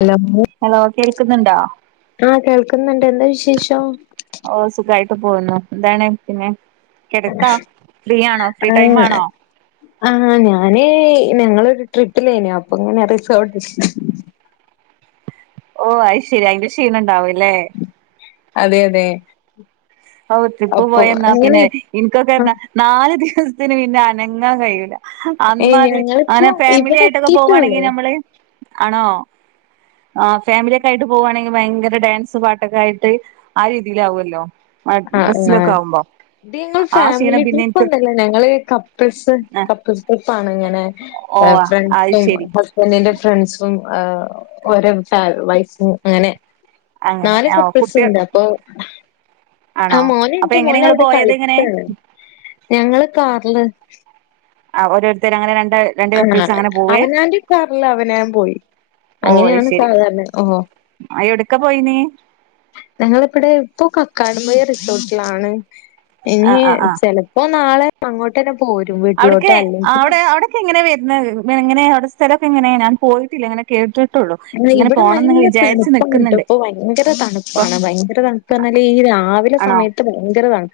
Hello hello കേൾക്കുന്നുണ്ടോ ആഹ കേൾക്കുന്നുണ്ട് എന്താ വിശേഷം ഓ സുഖായിട്ട് പോന്നു എന്താണ് പിന്നെ കെടത്താ ഫ്രീ ആണോ ഫ്രീ ആ ടൈം ആണോ ആ ഞാനേ ങ്ങളൊരു ട്രിപ്പിലനോ അപ്പൊ ഇങ്ങനെ റിസൊ ഓ അത് ശരി ഐന്റാഷീണണ്ടാവൂലെ അതെ അതെ ഓ ട്രിപ്പ് അപ്പൊ പോയന്നാ പിന്നെ അങ്ങനെ എനിക്കൊക്കെന്നാ നാല് ദിവസത്തിന് പിന്നെ അനങ്ങാൻ കഴിൂല ഏഹ് അമാതി ഞങ്ങളിപ്പോ അങ്ങനെ ഫാമിലി ഇവിടെ ആയിട്ടൊക്കെ എത്തിയിട്ടുള്ളൂ പോവാണെങ്കി നമ്മള് ആണോ ആ ഫാമിലിയൊക്കെ ആയിട്ട് പോകുവാണെങ്കിൽ ഭയങ്കര ഡാൻസ് പാട്ടൊക്കെ ആയിട്ട് ആ രീതിയില ആാവുമല്ലോ ആഹ് ബസ്സിലൊക്കെ ആഹ് ആകുമ്പോ ഇത് ഞങ്ങൾ ഫാമിലി ട്രിപ്പ് ഒന്നല്ലേ ഞങ്ങള് കപ്പിൾസ് കപ്പിൾസ് ട്രിപ്പ ആാണ് ഇങ്ങനെ ഓ അത് ഫ്രൻസ് ശരി ഹസ്ബൻഡിന്റെ ഫ്രണ്ട്സും ഓരോ വൈഫും അങ്ങനെ അങ്ങനെ നാല് ആ കപ്പിൾസ് കുട്ടികൾ ഉണ്ട് അപ്പൊ ആ ആണോ മോന അപ്പൊ എ എങ്ങനെ മോന നിങ്ങള് അവിടെ പോയത് എങ്ങനെ കളിക്കാണ് ഞങ്ങള് കാറില് ആ ഓരോരുത്തർ അങ്ങെ രണ്ട് രണ്ട് ആഹ കപ്പിൾസ് അങ്ങനെ പോവേ അവനാന്റെ കാാറല്ല അവന ൻ പോയി ഓ അങ്ങനെയാണ് സാധാരണ ഓഹോ ഒക്കെ പോയിനിീ ഞങ്ങളിപ്പടെ ഇപ്പൊ കക്കാടമയ റിസോർട്ടിലാണ് ആ ഇനി ചെിലപ്പോ നാളെ അങ്ങോട്ട് അവിടക്ക അവിടെ അവിടെൊക്കെ എങ്ങനെ വരുന്നത് എങ്ങനെ അവിടെ സ്ഥലൊക്കെ ഇങ്ങന ഞാൻ പോയിട്ടില്ല ഇങ്ങന കേട്ട് അ ഇവിടെ നല്ല തണുപ്പാണ് ക കേട്ടോ നിക്കുന്നുണ്ട് ഇപ്പൊ ഭയങ്കര ഇപ്പൊ തണുപ്പാണ് ഭയങ്കര തണുപ്പ എന്ന ഈ രാവിലെ ആണോ സമയത്ത് ഭയങ്കരാണ്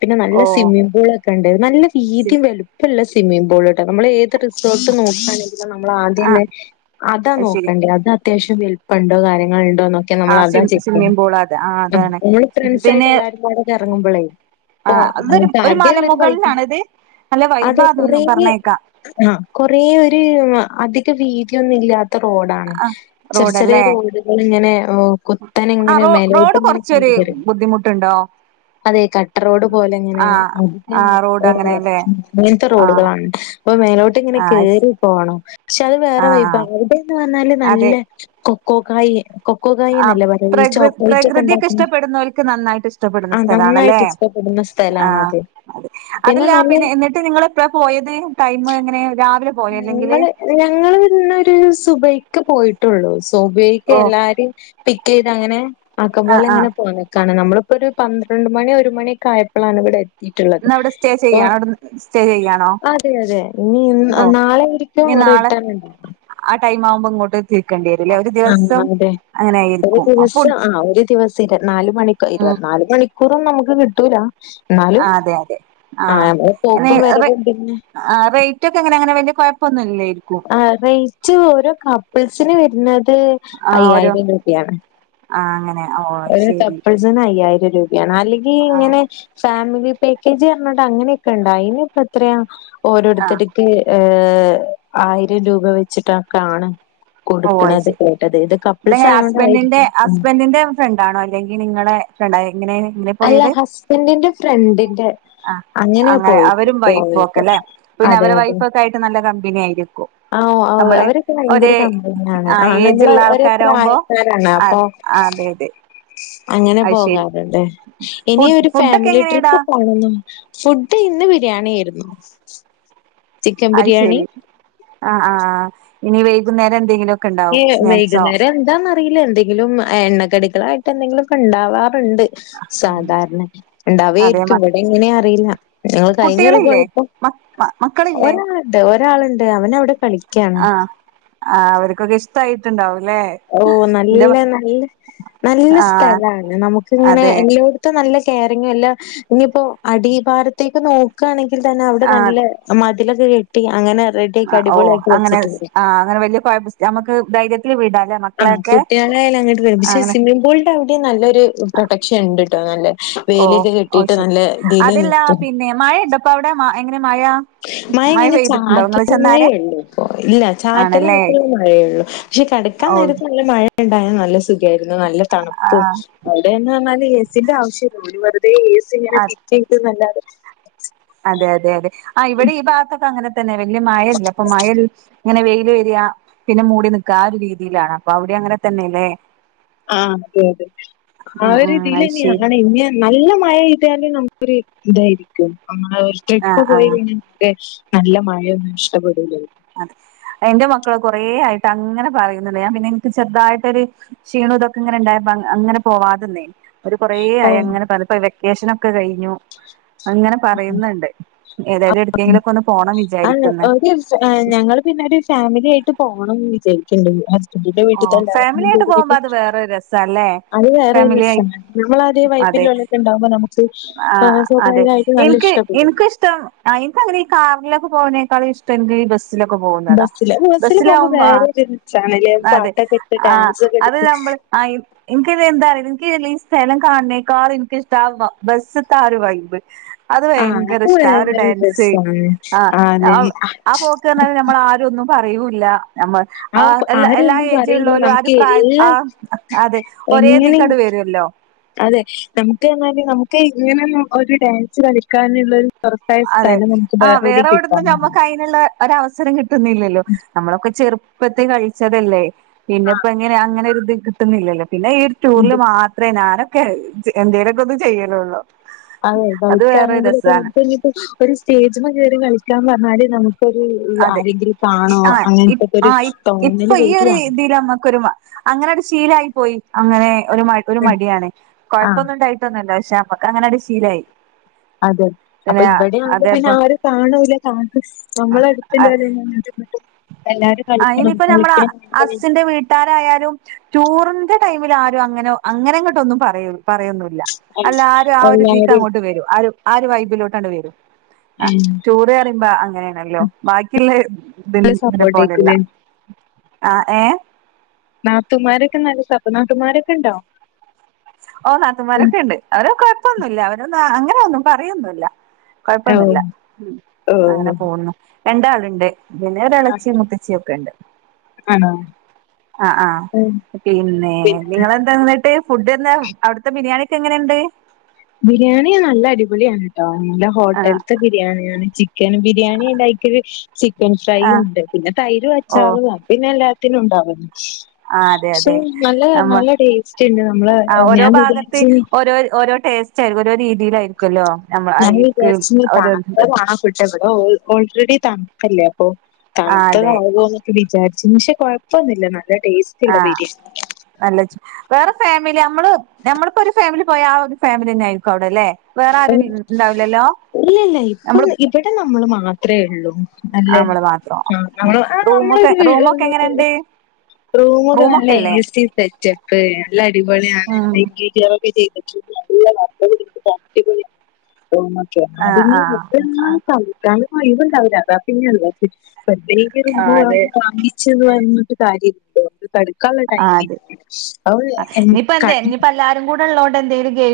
പിന്നെ നല്ല ഓ സ്വിമ്മിംഗ പൂളൊക്കെ ഉണ്ട് നല്ല സി- രീതിയും വലുപ്പമല്ല സ്വിമ്മിംഗ പൂളിലട്ടോ നമ്മൾ ഏത് റിസോർട്ട് നോക്കാണെങ്കിലും നമ്മൾ ആദ്യം ആ തന്നെ അതാ അത് നോ ശരി അത് അത്യാവശ്യം വലിപ്പുണ്ടോ കാര്യങ്ങൾണ്ടോ ോന്നൊക്കെ ആ നമ്മൾ അ സ്വിം ചെക്ക് സ്വിമ്മിംഗ് പൂൾ അത് ആ അതാണ് നമ്മൾ ഫ്രണ്ട്സ് ആയിട്ട് പിന്നെ എല്ലാക്കും അവിൊെ ഇറങ്ങുമ്പോളേ ആ ഓ അതൊരു നക്ക് ഒരു ആർക്ക ഉള്ളരു പൈപ്പ മലമുകളിലാണിത് നല്ല അതെ കൊറ വൈബാന്ന് പറഞ്ഞേക്കാം ആ കൊറ ഒരു രീതിയൊന്നുമല്ലാത്ത റോഡാണ് ആ ചെറിയ ചെറിയ റോഡല്ലേ റോഡുകൾ ഇങ്ങനെ കുത്തൻ ആ ഇങ്ങനെ റോ മേലട്ട് റോഡ് കുറച്ചൊരു ഇങ്ങനെറ ബുദ്ധിമുട്ടുണ്ടോ അതെ കട്ടറോഡ് പോലെ അങ്ങനെ ആഹ് അാം ആഹ് റോഡ് അങ്ങനെയല്ലേ അങ്ങനത്തെ ആഹ് റോഡുകളാണ് അപ്പ മേലോട്ട് ഇങ്ങനെ ആഹ് കേറി പോണംോ പക്ഷെ അത് വേറെ വൈ ആഹ് ല്ല അതെ നല്ല കൊക്കോക്കായ കൊക്കോ ആഹ് കായന്നല്ലേ പറയാ ഈ പ്രകൃ ചോക്ലേറ്റ് ഒക്കെ പ്രകൃതിയൊക്കെ ഉണ്ടാക്ക ഇഷ്ടപ്പെടുന്നവർക്ക് നന്നായിട്ട് ഇഷ്ടപ്പെടുന്ന ആ നന്നായിട്ട് സ്ഥലമാണല്ലേ ഇഷ്ടപ്പെ വുന്ന സ്ഥലണ ആഹ് അത് അതെ അതല്ല പിന്നെ എന്നിട്ട് നിങ്ങ ഇപ്പ പോയത് ടൈമ അങ്ങനെ രാവിലെ പോയോ അല്ലെങ്കില് ഞങ്ങള് ഞങ്ങന്നരു സുബയ്ക്ക് പോയിട്ടുള്ളൂ സോപക്ക് ഓ എല്ലാരും പിക്ക് ചെയ്ത് അങ്ങനെ ആക്ക പോലെ ആഹ് ആഹ് ഇങ്ങനെ പോ നമ്മള് ഇപ്പൊ ഒരു പന്ത്രണ്ട് മണി ഒരു മണി ഒക്ക ആയപ്പോഴാണ് ഇവിടെ ട്ടുള്ളത് ഇന്ന് അവിടെ സ്റ്റേ ഇപ്പൊ ചെയ്യാണോ അവിടെ സ്റ്റേ ചെയ്യാണോ അതെ അതെ ഇനി ഓ നാളെ ആരിക്കും റിട്ടേൺ ഉണ്ടാവോ വുമ്പോ ഇങ്ങോട്ട് തീർക്കേണ്ടി വരല്ലേ ഒരു ദിവസം അതെ അങ്ങനെ ഒരു ആയിരിക്കും ദിവസം ഫുഡ് ആ ഒരു ദിവസം ഇ നാല മണി ഇരുപ ആഹ് നാല മണി കുറും നമുക്ക് കിട്ടൂല എന്നാലും അതെ അതെ ആഹ് നമ്മളെ ആെ പോക്കും വരവും പിന്നെ റേറ്റ് ഒക്കെ എങ്ങനെ അങ്ങനെ വല ആറേറ്റ് ഓരോ കപ്പിൾസിന് വരുന്നത് ത് ആഹ് ഒരു അയ്യായിരം രൂപയാണ് ആഹ് അങ്ങനെ ഓ ഒരു ശരി തപ്പൾസന അയ്യായിരം രൂപയാണ് അല്ലെങ്കിൽ ആഹ് ഇങ്ങനെ ഫാമിലി പാക്കേജ് പറഞ്ഞിട്ട് അങ്ങനെയൊക്കെ ഉണ്ട അയിനി ഇപ്പ എത്രയാ ആഹ് ഓരോരുത്തർക്ക് ഏഹ ആയിരം രൂപ വെച്ചിട്ടൊക്കെ ആണ് ഓ അത് കൊടുക്കണത് ശരി കേട്ടത് ഇത് കപ്പിൾസ് ഇതെങ്ങനെ ഹസ്ബൻഡിന്റെ ആയൊണ്ടായിരിക്കും ഹസ്ബൻഡിന്റെ ഫ്രണ്ടാണോ അല്ലെങ്കിൽ നിങ്ങളെ ഫ്ര അല്ല ഹസ്ബൻഡിന്റെ ഫ്രണ്ടിന്റെ ആഹ് അങ്ങനെയാ അങ്ങനെ പോയിട്ട് അവരും വൈഫും ഒക്കെ പോയത് അല്ലെ പിന്നെ അതെ അവരെ അതെ വൈഫൊ ഒക്കെ ആയിട്ട് നല്ല കമ്പനി ആയിരിക്കും ആഹ് ഓഹ് നമ്മള് അവരൊക്കെ ഭയങ്കര ഒരേ കമ്പനിയാണ് ആ ആഹ് നമ്മള് ഏജള്ള ഒരേ ആൾക്കാരാവുമ്പോ പ്രായക്കാരാണ് ആ അപ്പൊ അതെ അതെ അങ്ങനെ അത് ശരി പോകാറുണ്ട് ഇനി ഫുഡ് ഒരു ഫുഡൊക്കെ ഫാമിലി എങ്ങനെടാ ട്രിപ്പ് പോണുന്നു ഫു് മറ്റേ ഇന്ന് ബിരിയാണിയിരുന്നു അത് ശെരി ആ ആ്് ഇനി വൈകുന്നേരം എന്തെങ്കിലും ഒക്കെ ഏ ഉണ്ടാവും സ്നാക്സോ വൈകുന്നേരം എന്താന്ന്റിയില്ല എന്തെങ്കിലും എണ്ണക്കടികളായിട്ട് എന്തെങ്കില ഒക്കെ ഉണ്ടാവാ ണ്ട് ഉം സാധാരണ ഉണ്ട് അതെ അവയായിരിക്കും മ ഇവിടെ ഇങ്ങനെ അറിയില്ല ഞങ്ങൾ കഴിഞ്ഞറി പോയ കുട്ടികളില്ലേ മ മക്കളില്ലേ ഒരാളുണ്ട് ഒരാളുണ്ട് അവന അവിടെ കളിക്ക ആഹ ആ അവർക്കൊക്കെ ഇഷ്ടായിട്ടുണ്ടാവില്ല ഓ നല്ല നല്ല നല്ല ആ സ്ഥലമാണ് നമുക്ക് ഇങ്ങനെ അതെ എല്ലായിടത്തും നല്ല കറിങ്ങ അല്ല ഇനിയിപ്പോ അടിഭാരത്തേക്ക് നോക്കുകയാണെങ്കിൽ തന്നെ അവിടെ നല്ല അതില കെട്ടി അങ്ങനെ ആ റെഡിയാക്കി ഓ അടിപൊളിയാക്കി അങ്ങനെ വെച്ചിട്ടുണ്ട് ആ അങ്ങനെ വലിയ കുഴ നമുക്ക് ധൈര്യ ആ കുട്ടികളായാലും അങ്ങോട്ട് വരും പക്ഷെ അങ്ങനെ സ്വിമ്മിംഗ പൂളിന്റെ അവിടെയും നല്ലൊരു പ്രൊട്ടക്ഷൻ ഉണ്ട് കേട്ടോ നല്ല ഓ വേലിയൊക്കെ ഓ കെട്ടിട്ട് ശരി നല്ല ഇതിൽ അതല്ല നിത്തും ആ മഴ ഇങ്ങനെ ചാറ്റ മഴേയള്ളു ഇപ്പ ഇല്ല ചാറ്റല്ല ആണല്ലേ മട്ടുള്ള മഴയള്ളൂ പക്ഷെ കടക്കാ ഓ നേര നല്ല മഴയണ്ടായ ന സുഖരുന്നു നല്ല ആ തണുും അ അ സന അ ചച്ച വല്ലെ അതെ അതെ അതെ ആ ഇവിടെ ഈ ഭാഗത്തൊക്കെ അങ്ങനെ തന്നെ വലിയ മഴല്ല അപ്പൊ മഴൽ ഇങ്ങനെ വ രിയാ പിന്നെ മൂടി നിക്ക ആ ഒരു രീതിയിലാണ് അപ്പൊ അവിടെ അങ്ങനെ തന്നെല്ലേ ആ അതെ അതെ ആ ഉം ഉം ഇതിൽ അത് ഇനി ശരി ആാണ് ഇനി നല്ല മഴ ചെയ്താലും ന ഇതായിരിക്കും അമ്മെ ഒരു ആ ട്രിപ്പ് ആ പോയി കഴിഞ്ഞാൽ നല്ല മഴയൊന്നും ഇഷ്ടപ്പെടൂല അതെ എന്റെ മക്കള് കൊറേ ആയിട്ട് അങ്ങനെ പറയുന്നുണ്ട് ഞാൻ പിന്നെ എനിക്ക് ചെറതായിട്ടൊരു ീ ഇതൊക്കെ ഇങ്ങനെണ്ട അങ്ങനെ പോവതന്നെ ഒരു കൊറെ ആയി ഓഹ് അങ്ങനെ പറ ഇപ്പൊ വെക്കേഷനൊക്കെ കഴിഞ്ഞു അങ്ങനെ പറയുന്നുണ്ട് ഏതായാലും എടുക്കെങ്കിലൊക്കെ ഒന്ന് പോണം വിചാരിക്കുന്ന ഞങ്ങൾ പിന്നെ ഒരു ഫാമിലി ആയിട്ട് പോകണംന്ന് വിചാരിക്കുന്നുണ്ട് ന്റെ ഓ വീട്ടത്തെ ഫാമിലി ആയിട്ട് പോകുമ്പോ എല്ലാവരും അത് വേറൊരു രസാല്ലേ അത് വേറെ ഫാമിലി ആയി നമ്മളത ബല്ലൊക്കെണ്ടുമോ നമക്ക് ആഹ അതെ എനിക്ക് ഇഷ്ടപ്പെടും. എനക്കുംഷ്ടം അയിന് അങ്ങനെ ഈ കാറൊക്കെ പോതിനേക്കാൾ ഇഷ്ടം എ ഈ ബസ് ബസ്സിൽ ഒക്കെ പോവുന്നതാ ബസ്സില് ബസ്സില് ബസ്സിൽ പോകുമ്പോ ആവുമ്പോ വേറൊരു രസാണ്ല്ലേ. ആ അതെ പാട്ടൊക്കെ ഇട്ട് ആ ഡാൻസൊക്കെ അത് കളിച്ച് ആ ഇൻക്ക് ഇത് എന്താ സ്ഥലം കാണ്ണേക്കാൾ എനിക്കിഷ്ടം ബസ്ത്തെ ആ ഒരു വൈ്ബ് അത് ആഹ് ഭയങ്കര അത് ഇഷ്ട ആ ഒരു വേറൊരു ഡാൻസ് രസാണ്. ആ അതെ ആ പോക്ക് പറഞ്ഞാല് നമ്മള ആരൊന്നും പറയൂല്ല നമ്മൾ ആ എ ആരും എല്ലാ ഒന്നും പറയില്ല. ഏജിള്ളോലും ആ നമുക്ക് പ്രായ ആ എല്ലാം അതെ എങ്ങനിം ഒരേതീക്കങ്ങട് വരും അല്ലോ അതെ നമുക്ക് എന്നാല നമുക്ക് ഇങ്ങനെ ഒരു ഡാൻസ് കളിക്കാനുള്ള അതെ ആ വേറെവിടുന്നും കിട്ടാനില്ല. നമ്മുക്ക് അതിനുള്ള ഒര് അവസരം കിട്ടുന്നില്ലല്ലോ നമ്മളൊക്കെ ചെറുപ്പ ചെറുപ്പത്ത് കളിച്ചതല്ലേ പിന്നെ ഇപ്പ എങ്ങനെ അങ്ങനെ ഒരു ഇത് കിട്ടുന്നില്ലല്ലോ പിന്നെ ഈ ഒരു ആഹ് ടൂറിൽ മാത്രമേ ഞാനൊക്കെ എന്തേലൊക്കെ ഒന്ന് ചെയ്യലള്ളൂ അതെ കളിക്കാണെങ്കിലൊക്കെ നമുക്ക് ഇങ്ങട്ട് ഒരു സ്റ്റേജ്മേ കയറി കളിക്കാൻ പറഞ്ഞാല് നമുക്ക് ഒരു അതെ ആരെങ്കിലും കാണോ ആഹ് അങ്ങനത്തെക്കെ ഒരു ആഹ് ഇപ്പൊ തോന്നല് ഈ ഒരു വരാണ് ഇതിൽ നമ്മുക്കൊരു അങ്ങനെ ഒരു ശീലമായിട്ട് പോയി അങ്ങനെ ഒരു മ ഒരു മടിയാണ് ആഹ് കുഴപ്പമൊന്നും ഉണ്ടായിട്ടൊന്നല്ല പക്ഷ അങ്ങനെ അ ഒരു ശീലായി അതെ അപ്പൊ പിന്നെ ഇവിടെ ആവുമ്പോ പിന്നെ അതേപ്പ ആരും കാണില്ല നമ്മളടു ആ ആ കളിക്കണം ഇനിയിപ്പ നമ്മള കളിക്കണം അസിന്റെ വീട്ടാരായാലും ടൂറിന്റെ ടൈമിൽ ആരും അങ്ങനെ അങ്ങനെ അങ്ങോട്ട ഒന്നും പറയ പറയൊന്നൂ ല്ല അല്ല ആരും ആ ഒരുദീക്ക എല്ലാരും അങ്ങോട്ട് വരും ആ ആ ഒരു വൈബിലോട്ടണ്ട് വരും ആ ടൂറ് അറിയുമ്പോ അങ്ങനെയണല്ലോ ബാക്കിയുള്ള നല്ല ഇതിനെ പോല അല്ല സപ്പോർട്ടേക്കുലേ ആഹ് ഏഹ് നാതൂമാരൊക്കെ നല്ല സപ്പ് നാതൂമാരൊക്കെ ഉണ്ടോ ഓ നാത്തുന്മാരൊക്കെ ഉണ്ട് അവര് കൊഴപ്പൊന്നുല്ല അവരൊന്നും അങ്ങനെഒന്നും പറയൊന്നുഇല്ല കൊഴപ്പൊന്നില്ല ഓഹ് മു അങ്ങനെ ഓഹ് പോന്നു രണ്ടാളിണ്ട് പിന്നെ ഒരു ഇളച്ചി മുത്ത്ച്ചി ഒക്കെ ഉണ്ട് ആണോ ആഹ് ആഹ് ഉം. പിന്നെ പിന്നെ നിങ്ങെളെന്താന്നിട്ട് ഫുഡ് എന്താവു അവിടുത്തെ ബിരിയാണി ഒക്കെ എങ്ങനെണ്ട് ബിരിയാണി നല്ല അടിപൊളിയാണ് ട്ടോ നല്ല ആ ആ ഹോട്ടല്ത്തെ ബിരിയാണിയാണ് ചിക്കനും ബിരിയാണി ഉണ്ടാകു ചിക്കൻ ഫ്രൈയും ആഹ് ഉണ്ട് പിന്നെ തൈര് ഓ അച്ചാറുവാ പിന്നെല്ലാ ത്തിനു ഉണ്ടാവുന്നു ആഹ് അതെ പക്ഷെ അതെ നല്ലത നമ്മ നല്ല ടേസ്റ്റ്ണ്ട് നമ്മളെ ആഹ് ഞാൻ വിചരിച്ചു ചെലവാര് ഓരോ രീതില് ആരിക്കുല്ലോ ഞാ വിചാരിച്ചീനി പാട്ടെ കാണപ്പെട്ടെ ഇവിടെ ഓ ഓൾറെഡി തണുപ്പല്ലേ അപ്പൊ ആഹ് തണുത്തത അതെ ആവോ എന്നൊക്കെ വിചാരിച്ച് പക്ഷെ കുഴപ്പൊന്നു ഇല്ലാന്ന് ആഹ നല്ലച്ച് വേറെ ഫാമിലി നമ്മള് നമ്മളിപ്പോഒരു ഫാമിലി പോയാ ആ ഒരു ഫാമിലിതാന്നെ ആരിക്കുംആവിടല്ലെ ഉം ഇല്ല ഇല്ല ഇപ്പൊ നമ്മള് ഇവിടെ നമ്മൾ മാത്രേ ഉള്ളൂ അല്ലെ നമ്മള് മാത്രം ആഹ് നമ്മൾ ആഹ് റൂമൊക്കെ നമ്മളൊരു വി റൂമൊക്കെ വിട് എങ്ങനെയുണ്ട് റൂം ഒക്കെ നല്ല റൂമൊക്കെല്ലേ എ. സി. സെറ്റപ്പ് നല്ല അടിപൊളിയാണ് ഉം നല്ല ഇന്റീരിയർ ഒക്കെ ചെയ്ത് ഇല്ല ഇല്ലടാ ഹസ്ബൻഡ് തിരിച്ചു പോം റൂമൊക്കെ ആഹ് അതിന് ആഹ് മുമ്പ്ന്നാ ആഹ് കാളിക്കൻ ഒരു വൈബ് ഉണ്ടാവില്ല അതാ പിന്നെ [unintelligible] പന്ത്‌നിച്ചർ മുൻപ് ആഹ് അതെ വാങ്ങി വാങ്ങിച്ചെന്ന് പറഞ്ഞിട്ട് കാര്യഇണ്ടോ അത് കെടക്കൊള്ള ടൈം [unintelligible] ക ഇത്ള്ളോണ്ട് എന്തേലും ഗെയിമോ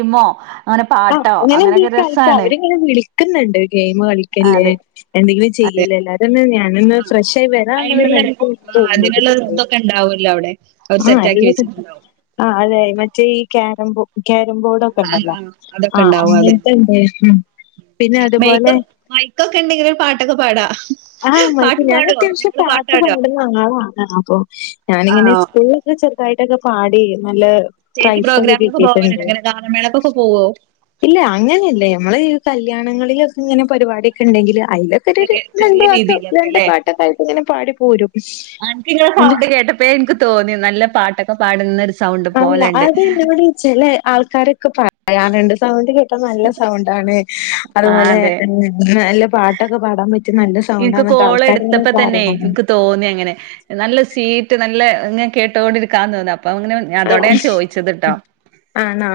അങ്ങനെ ആഹ് പാട്ടോ അപ്പങ്ങനെ അങ്ങനെയൊക്കെ വിളിക്ക കളിക്ക രസാണ് അവരിങ്ങനെ വിളിക്ക്ന്ന്ണ്ട് ഗെയിമ് കളിക്കല്ലേ അതെ എന്തെങ്കിലും ചെയ്യ് ആഹ് ഇല്ലല്ലാ പിന്നെ ഞാൻ നിന്ന് ഫ്രഷായി വരാ എന്നുള്ള അയിനുള്ള ആഹ് അതിനുള്ള ഇതൊക്കെ [unintelligible] ഉണ്ടാവല്ലോ അവിടെ അവര് ആഹ് സെറ്റ് ആക്കി എല്ലതും. വെച്ചിട്ടുണ്ടാവും ആഹ് അതെ മറ്റേ ഈ ക്യാരം ക്യാരം ബോഡൊക്കെ ആഹ് ഉണ്ടല്ലോ? ആഹ് അതൊക്കെ ആഹ് ഉണ്ടാവും അങ്ങനത്തെ അതന്നെ ഇണ്ട് ഹിം പിന്നെ അതുപോലെ മൈക്ക് മൈക്കൊക്കെ ഉണ്ടെങ്കിൽ ഒരു പാട്ടൊക്കെ പാടാ ആഹ് മൈക്ക് പാട്ട് ഞാൻ പാടുവോ അത്യാവശ്യം നിങ്ങള് പാ പാട്ട് പാട്ടാടോ പാടുന്ന ആളാണ് അപ്പൊ ഞാനിങ്ങനെ ആണോ സ്കൂളൊക്കെ ചെറുതായിട്ടൊക്കെ പാടി നല്ല സ്റ്റേജ് പ്രൈസൊക്കെ പ്രോഗ്രാമിനൊക്കെ പോവലുണ്ടോ കിട്ടിട്ടുണ്ട്. ഇങ്ങനെ ഗാനമേളക്കൊക്കെ പോവോ ഇല്ല അങ്ങനെയല്ല ഞമ്മള് കല്യാണങ്ങളിലൊക്കെ ഇങ്ങനെ പരിപാടിക്കെ ഇണ്ടെങ്കില് അയിലൊക്കൊരുരു ചെറിയ രണ്ടു ചെറിയ വാക്ക് രീതിയിലൊക്കെ രണ്ട് അല്ലേ പാട്ടൊക്കൊയിട്ട് ഇങ്ങനെ പാടി പോരും. ട്ടപ്പേ എനിക്ക് തോന്നി നല്ല പാട്ടൊക്കെ പാടുന്നൊരു അല്ല അതെ നമ്മുടെ ചില ആൾ ക്കാരൊക്കെ പറയാറുണ്ട് സൗണ്ട് കേട്ടാ നല്ല സൗണ്ടാണ് ആഹ് അതുപോലെ അതെ നല്ല പാട്ടൊക്കെ പാടാൻ പ എനിക്ക് കോള് എടുത്തപ്പോ തന്നേ എനിക്ക് തോന്നി അങ്ങനെ നല്ല സീ റ്റ് നല്ല ഇങ്ങനെ കേട്ടൊണ്ടിരിക്കാ തോന്ന അ ആഹ് ആണോ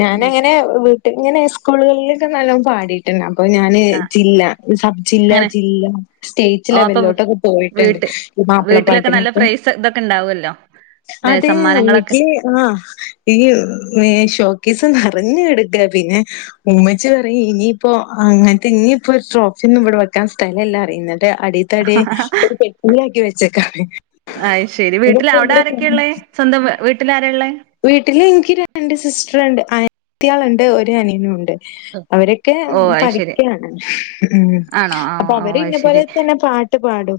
ഞാന് ഉം അങ്ങനെ വീട്ടിൽ ഇങ്ങനെ സ്കൂളുകളിലൊക്കെ നല്ലോ പാടിയിട്ടുണ്ട് ന അപ്പൊ ഞാന് ആഹ് ജില്ല സബ് ജില്ല അങ്ങനെ ജില്ല സ്റ്റേറ്റ് ഓ അപ്പൊ വീ- ലെവലിലോട്ടൊക്കെ പോയിട്ടുണ്ട്. വീട്ട് ഈ വീട്ടിലൊക്കെ നല്ല മാപ്പിളപ്പാട്ടിനൊക്കെ. പ്രൈസ് ഇതൊക്കെ ഇണ്ടാവു അല്ലോ? അതെ വീട്ടി ആഹ് ഈ ഷോക്കീസ് അറിഞ്ഞെടുക്ക പിന്നെ ഉമ്മച്ചി പറയും ഇനിയിപ്പോ അങ്ങനത്തെ ഇനിപ്പോ ട്രോഫി ഒന്നും ഇവിടെ വെക്കാൻ സ്ഥലില്ല അറീം എന്നിട്ട് അടിത്തടി ഒരു പെട്ടീലാക്കി വെച്ച്ക്കാണ്. ശെരി വീട്ടിൽ അവിടെ ആരൊക്കെയാ ഉള്ളെ സ്വന്തം വീ വീട്ടില് ആരാ ഇള്ളെ വീട്ടില് എനിക്ക് രണ്ട് സിസ്റ്ററിണ്ട് അനിത്തിയാളുണ്ട് ഒരു അനിയനും ഉണ്ട്. അവരൊക്കെ ഓ അത് ശരി പഠിക്കാണ് ഉം ആണോ ആ അപ്പൊ ഓ അവര് അത് ഇന്ന പോലെ ശരി തന്നെ പാട്ട് പാടും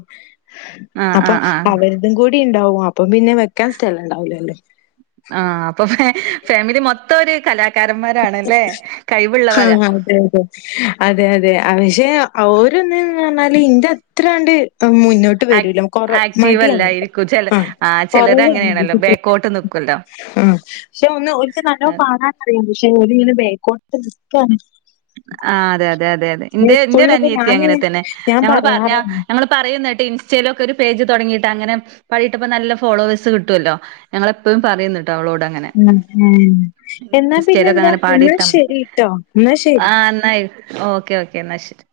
ആഹ് അപ്പൊ ആഹ് ആഹ് അവരിതും കൂടി ഇണ്ടാവും അപ്പം പിന്നെ വെക്കാൻ സ്ഥലം ഇണ്ടാവൂലല്ലേ ആ അപ്പൊ ഫാമിലി മൊത്തം ഒരു കല ആ അതെ അതെ അതെ അതെ അതെ പക്ഷെ അവോര്ന്ന് പറഞ്ഞാല് ഇൻ്റ അത്രാണ്ട് മുന്നോട്ട് ആക് വരൂല കൊറ ആക്റ്റീവ് മടിയാണ് അല്ലായിരിക്കും ചെല ആ ചിലര് കൊറവാണ് അങ്ങനെയാണല്ലോ ബേക്കോട്ട് നിക്കുവല്ലോ ആ പക്ഷെ ഒന്ന് ഒരിക്ക നല്ലോ പാടാനറിയാം പക്ഷെ ഒല്ങ്ങനെ ബേക്കോട്ട് നിക്കാണ് ആ അതെ അതെ അതെ അതെ അതെ പിന്നെ ഇൻ്റെ ഇന്റെ ഒരു സ്കൂളിലൊക്കെ ഞാന് അനിയത്തിയങ്ങനെ തന്നെ ഞാൻ ഞങ്ങള് പറ പറയാറുണ്ട്. ഞങ്ങള് പറയുന്ന കേട്ട് ഇൻസ്റ്റലോക്കെ ഒരു പേജ് തുടങ്ങിട്ട് അങ്ങനെ [unintelligible] നല്ല ഫോളോവേഴ്സ് കിട്ടുവല്ലോ ഞങ്ങളെപ്പോഴും പറയുന്നുണ്ട് അവളോട് അങ്ങനെ ഉം. ഉം. എന്നാ ഇൻസ്റ്റലൊക്കെ പിന്നെന്താ? അങ്ങനെ എന്നാ പാടിട്ടാ ശരിട്ടോ. എന്നാ ശരി. ആ എന്ന ഓക്കെ ഓക്കെ എന്നാ ശരി